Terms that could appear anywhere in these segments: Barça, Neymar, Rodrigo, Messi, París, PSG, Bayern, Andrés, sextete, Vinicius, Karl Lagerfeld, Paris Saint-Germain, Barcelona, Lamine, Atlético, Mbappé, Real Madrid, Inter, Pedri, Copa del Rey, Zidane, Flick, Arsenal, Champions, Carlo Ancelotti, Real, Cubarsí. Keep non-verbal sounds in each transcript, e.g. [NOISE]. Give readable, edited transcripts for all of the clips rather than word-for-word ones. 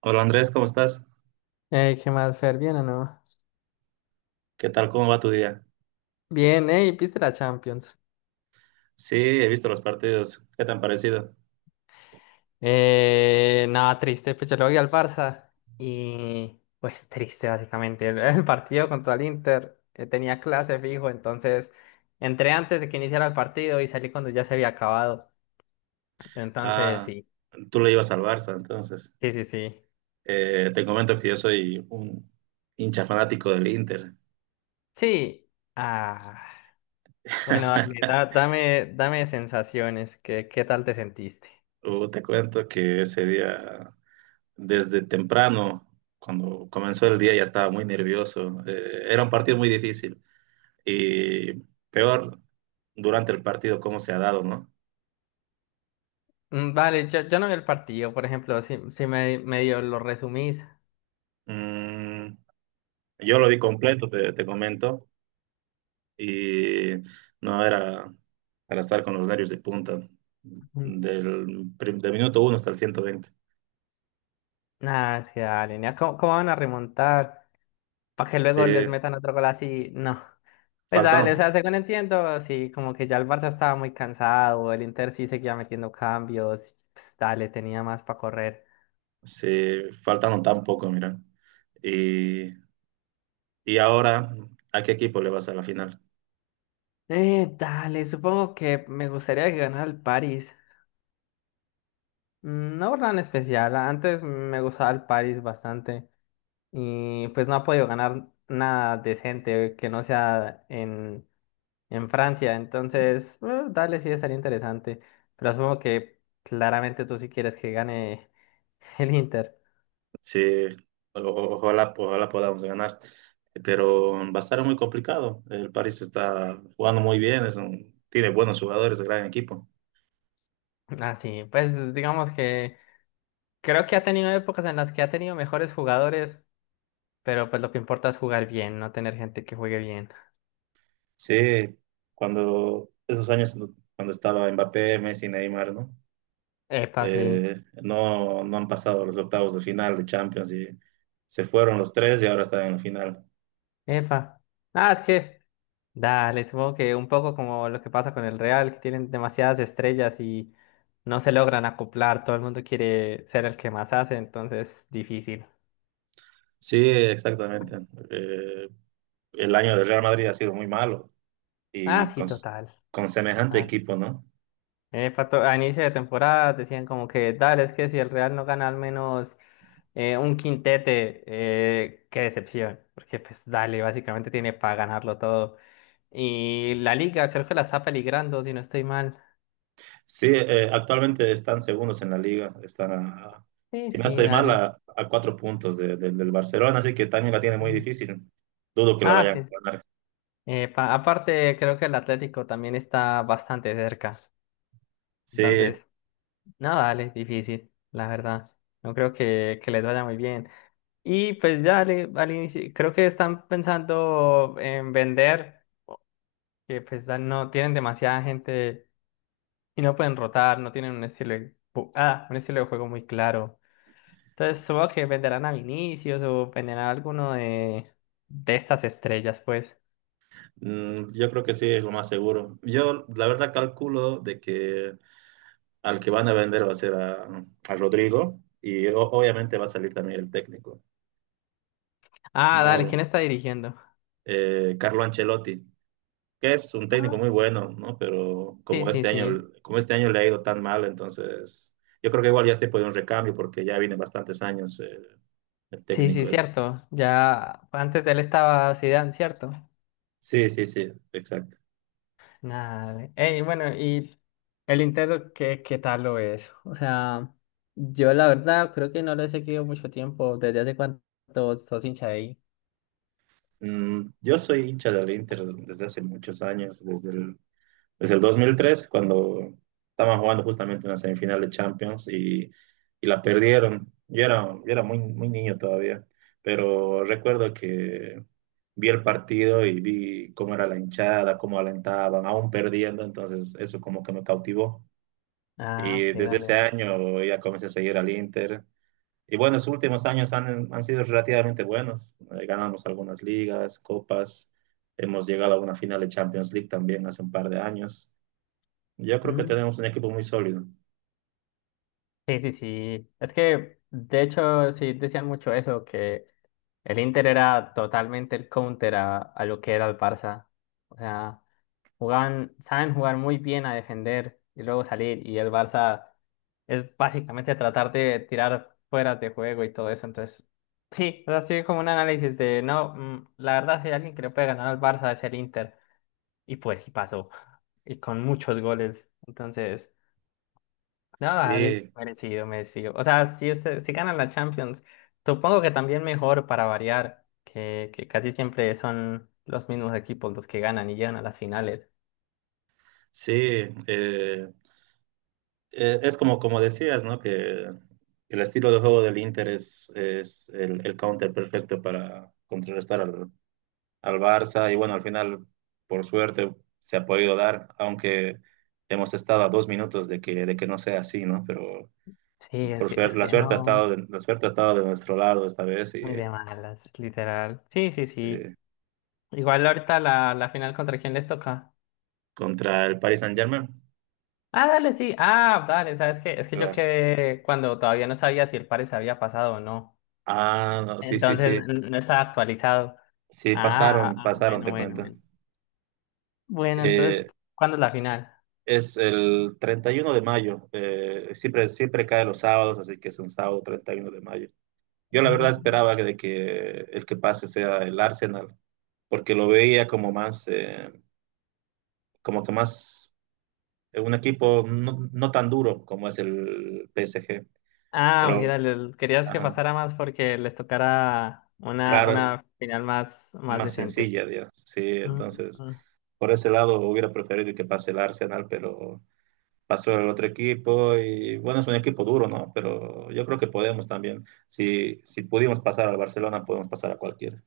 Hola Andrés, ¿cómo estás? Ey, ¿qué más, Fer? ¿Bien o no? ¿Qué tal? ¿Cómo va tu día? Bien, ey, ¿viste la Champions? Sí, he visto los partidos. ¿Qué tan parecido? Nada, triste, pues yo le voy al Barça y pues triste básicamente. El partido contra el Inter tenía clase fijo, entonces entré antes de que iniciara el partido y salí cuando ya se había acabado. Entonces, Ah, sí, tú le ibas al Barça, entonces. sí, sí, sí. Te comento que yo soy un hincha fanático del Inter. Sí, ah, bueno, dale, [LAUGHS] dame, dame sensaciones, ¿ qué tal te sentiste? Te cuento que ese día, desde temprano, cuando comenzó el día, ya estaba muy nervioso. Era un partido muy difícil. Y peor, durante el partido, cómo se ha dado, ¿no? Mm, vale, yo no vi el partido, por ejemplo, si me, medio lo resumís. Mm, yo lo vi completo, te comento. Y no era para estar con los nervios de punta, del minuto uno hasta el 120. Ah, sí, dale, nea, ¿cómo, cómo van a remontar? Para que Sí, luego les metan otro gol así. No. Pues faltaron, dale, o sea, según entiendo, sí, como que ya el Barça estaba muy cansado, el Inter sí seguía metiendo cambios, pues, dale, tenía más para correr. se faltaron tan poco, mira. Y, y ahora, ¿a qué equipo le vas a la final? Dale, supongo que me gustaría que ganara el París. Mm, no por nada en especial, antes me gustaba el París bastante y pues no ha podido ganar nada decente que no sea en Francia. Entonces, dale, sí, estaría interesante. Pero supongo que claramente tú sí quieres que gane [LAUGHS] el Inter. Sí, ojalá, ojalá podamos ganar, pero va a estar muy complicado. El París está jugando muy bien, tiene buenos jugadores, gran equipo. Ah, sí, pues digamos que creo que ha tenido épocas en las que ha tenido mejores jugadores, pero pues lo que importa es jugar bien, no tener gente que juegue bien. Sí, cuando esos años, cuando estaba Mbappé, Messi, Neymar, ¿no? Epa, sí. No no han pasado los octavos de final de Champions y se fueron los tres y ahora están en la final. Epa. Ah, es que, dale, supongo que un poco como lo que pasa con el Real, que tienen demasiadas estrellas y no se logran acoplar, todo el mundo quiere ser el que más hace, entonces difícil. Sí, exactamente. Eh, el año del Real Madrid ha sido muy malo Ah, y sí, con, total. con semejante Ah, equipo, ¿no? A inicio de temporada decían como que, dale, es que si el Real no gana al menos un quintete, qué decepción, porque pues dale, básicamente tiene para ganarlo todo. Y la liga creo que la está peligrando, si no estoy mal. Sí, actualmente están segundos en la liga, están a, Sí, si no sí, estoy mal, dale. A 4 puntos del Barcelona, así que también la tiene muy difícil. Dudo que la Ah, vayan a sí. ganar. Pa- aparte, creo que el Atlético también está bastante cerca. Sí, Entonces, no, dale, difícil, la verdad. No creo que les vaya muy bien. Y pues ya al inicio, creo que están pensando en vender, que pues ya no tienen demasiada gente y no pueden rotar, no tienen un estilo de, un estilo de juego muy claro. Entonces supongo que venderán a Vinicius o venderán a alguno de estas estrellas, pues. mm, yo creo que sí, es lo más seguro. Yo, la verdad, calculo de que al que van a vender va a ser a Rodrigo y obviamente va a salir también el técnico, Ah, no dale, ¿quién lo- está dirigiendo? Carlo Ancelotti, que es un técnico muy bueno, ¿no? Pero Sí, sí, sí. Como este año le ha ido tan mal, entonces yo creo que igual ya es tiempo de un recambio porque ya viene bastantes años el Sí, sí, técnico. Es... cierto. Ya antes de él estaba Zidane, ¿cierto? Sí, exacto. Nada. Ey, bueno, ¿y el Inter qué, qué tal lo es? O sea, yo la verdad creo que no lo he seguido mucho tiempo. ¿Desde hace cuánto sos hincha de ahí? Mm, yo soy hincha del Inter desde hace muchos años, Desde el 2003, cuando estaban jugando justamente una semifinal de Champions, y la perdieron. Yo era muy, muy niño todavía, pero recuerdo que vi el partido y vi cómo era la hinchada, cómo alentaban, aún perdiendo, entonces eso como que me cautivó. Ah, Y ok, desde dale. ese año ya comencé a seguir al Inter. Y bueno, los últimos años han sido relativamente buenos. Ganamos algunas ligas, copas, hemos llegado a una final de Champions League también hace un par de años. Yo creo que Mm, tenemos un equipo muy sólido. sí, sí, sí. Es que, de hecho, sí decían mucho eso, que el Inter era totalmente el counter a lo que era el Barça. O sea, jugaban, saben jugar muy bien a defender y luego salir. Y el Barça es básicamente tratar de tirar fuera de juego y todo eso. Entonces, sí, o sea, sí, como un análisis de no, mm, la verdad, si hay alguien que le puede ganar al Barça es el Inter. Y pues sí pasó. [LAUGHS] Y con muchos goles. Entonces, no, dale, Sí, merecido, merecido. O sea, si, usted, si ganan la Champions, supongo que también mejor para variar, que casi siempre son los mismos equipos los que ganan y llegan a las finales. sí. eh, es como, como decías, ¿no? Que el estilo de juego del Inter es el counter perfecto para contrarrestar al, al Barça. Y bueno, al final, por suerte, se ha podido dar, aunque hemos estado a 2 minutos de que no sea así, ¿no? Pero Sí, por suerte, es que no, la suerte ha estado de nuestro lado esta vez muy y de malas, literal. Sí, sí, sí. eh, Igual ahorita la, la final contra quién les toca. contra el Paris Saint-Germain. Ah, dale, sí. Ah, dale, ¿sabes qué? Es que yo Claro. quedé cuando todavía no sabía si el pare se había pasado o no. Ah, no, sí, sí, Entonces sí. No estaba actualizado. Sí, Ah, pasaron, ah, pasaron, bueno, te bueno, cuento. bueno. Bueno, entonces, Eh, ¿cuándo es la final? es el 31 de mayo, siempre, siempre cae los sábados, así que es un sábado 31 de mayo. Yo la verdad Mm. esperaba que, de que el que pase sea el Arsenal, porque lo veía como más, como que más, un equipo no, no tan duro como es el PSG, Ah, pero mira, querías que ajá, pasara más porque les tocara claro, una final más, más más decente. sencilla, digamos. Sí, Mm. entonces, por ese lado hubiera preferido que pase el Arsenal, pero... pasó el otro equipo y bueno, es un equipo duro, ¿no? Pero yo creo que podemos también. Si, si pudimos pasar al Barcelona, podemos pasar a cualquiera.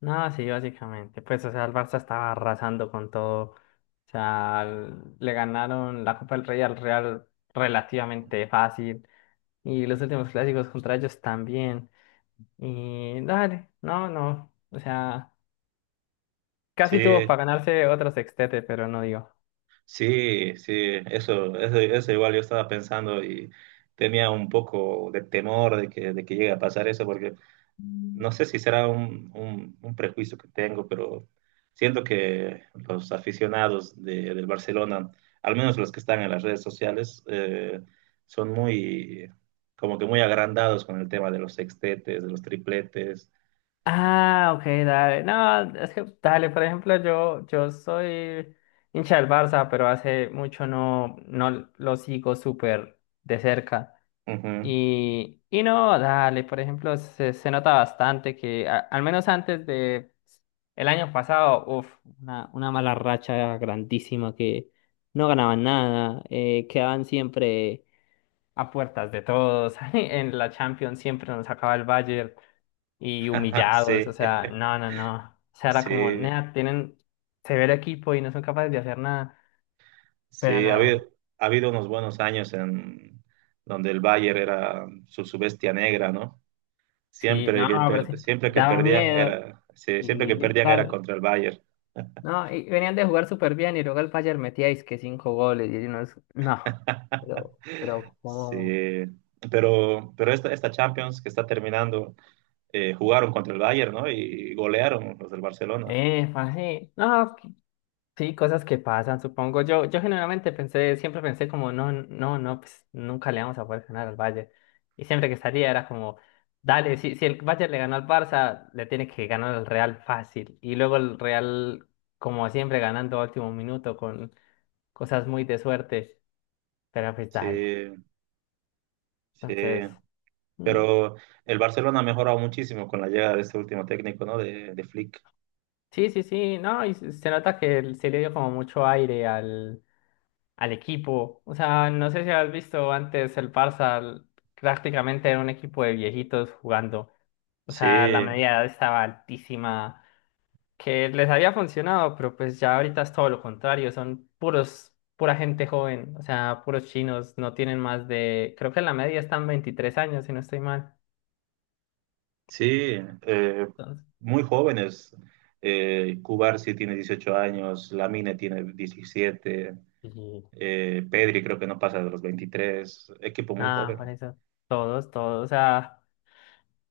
No, sí, básicamente. Pues, o sea, el Barça estaba arrasando con todo. O sea, le ganaron la Copa del Rey al Real relativamente fácil. Y los últimos clásicos contra ellos también. Y dale, no, no. O sea, casi tuvo Sí, para ganarse otro sextete, pero no dio. sí, eso igual yo estaba pensando y tenía un poco de temor de que llegue a pasar eso, porque no sé si será un prejuicio que tengo, pero siento que los aficionados del Barcelona, al menos los que están en las redes sociales, son muy, como que muy agrandados con el tema de los sextetes, de los tripletes. Ah, ok, dale. No, es que, dale, por ejemplo, yo soy hincha del Barça, pero hace mucho no, no lo sigo súper de cerca. Ujú. Y no, dale, por ejemplo, se nota bastante que al menos antes de el año pasado, uf, una mala racha grandísima que no ganaban nada, quedaban siempre a puertas de todos, [LAUGHS] en la Champions siempre nos sacaba el Bayern y [LAUGHS] humillados, o Sí, sea, no, no, no, o sea, era como, sí, nea, tienen severo equipo y no son capaces de hacer nada, pero sí. Nada, Ha habido unos buenos años en donde el Bayern era su, su bestia negra, ¿no? sí, no, pero sí, Siempre que daba perdían miedo. era, sí, siempre Y que perdían era literal, contra el Bayern. no, y venían de jugar súper bien y luego el Bayern metía que cinco goles y uno es... No, [LAUGHS] pero Sí, ¿cómo? pero esta, esta Champions que está terminando, jugaron contra el Bayern, ¿no? Y golearon los del Barcelona. Parce, no, sí, cosas que pasan, supongo. Yo generalmente pensé, siempre pensé como, no, no, no, pues nunca le vamos a poder ganar al Bayern. Y siempre que salía era como, dale, si, si el Bayern le ganó al Barça, le tiene que ganar al Real fácil. Y luego el Real, como siempre, ganando a último minuto con cosas muy de suerte, pero pues Sí, dale. sí. Entonces... mm, Pero el Barcelona ha mejorado muchísimo con la llegada de este último técnico, ¿no? De Flick. sí, sí, sí, no, y se nota que se le dio como mucho aire al, al equipo. O sea, no sé si has visto antes el Barça, prácticamente era un equipo de viejitos jugando. O sea, la Sí, media edad estaba altísima, que les había funcionado, pero pues ya ahorita es todo lo contrario, son puros, pura gente joven, o sea, puros chinos, no tienen más de, creo que la media están 23 años, si no estoy mal. sí. Entonces, muy jóvenes. Cubarsí tiene 18 años, Lamine tiene 17, y Pedri creo que no pasa de los 23. Equipo muy nada, por joven. eso, todos, todos, o sea.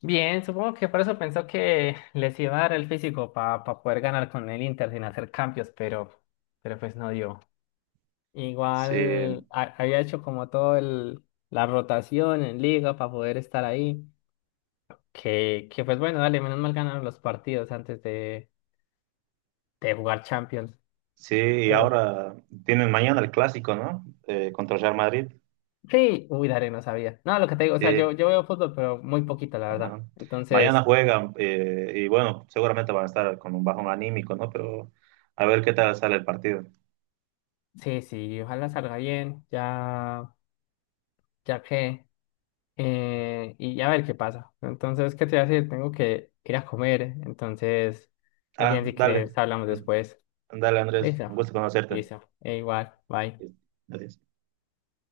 Bien, supongo que por eso pensó que les iba a dar el físico para poder ganar con el Inter sin hacer cambios, pero pues no dio. Sí. Igual había hecho como todo el, la rotación en liga para poder estar ahí, que pues bueno, dale, menos mal ganaron los partidos antes de jugar Champions. Sí, y Pero ahora tienen mañana el clásico, ¿no? Contra el Real Madrid. sí, uy, dale, no sabía. No, lo que te digo, o sea, Sí, yo veo fútbol, pero muy poquito, la verdad. ajá. Mañana Entonces, juegan y bueno, seguramente van a estar con un bajón anímico, ¿no? Pero a ver qué tal sale el partido. sí, sí, ojalá salga bien, ya, ya que... y a ver qué pasa. Entonces, ¿qué te voy a decir? Tengo que ir a comer. Entonces, más Ah, bien si quieres, dale, hablamos mm, después. dale Andrés, Listo, un gusto conocerte. listo. E igual, bye. Adiós.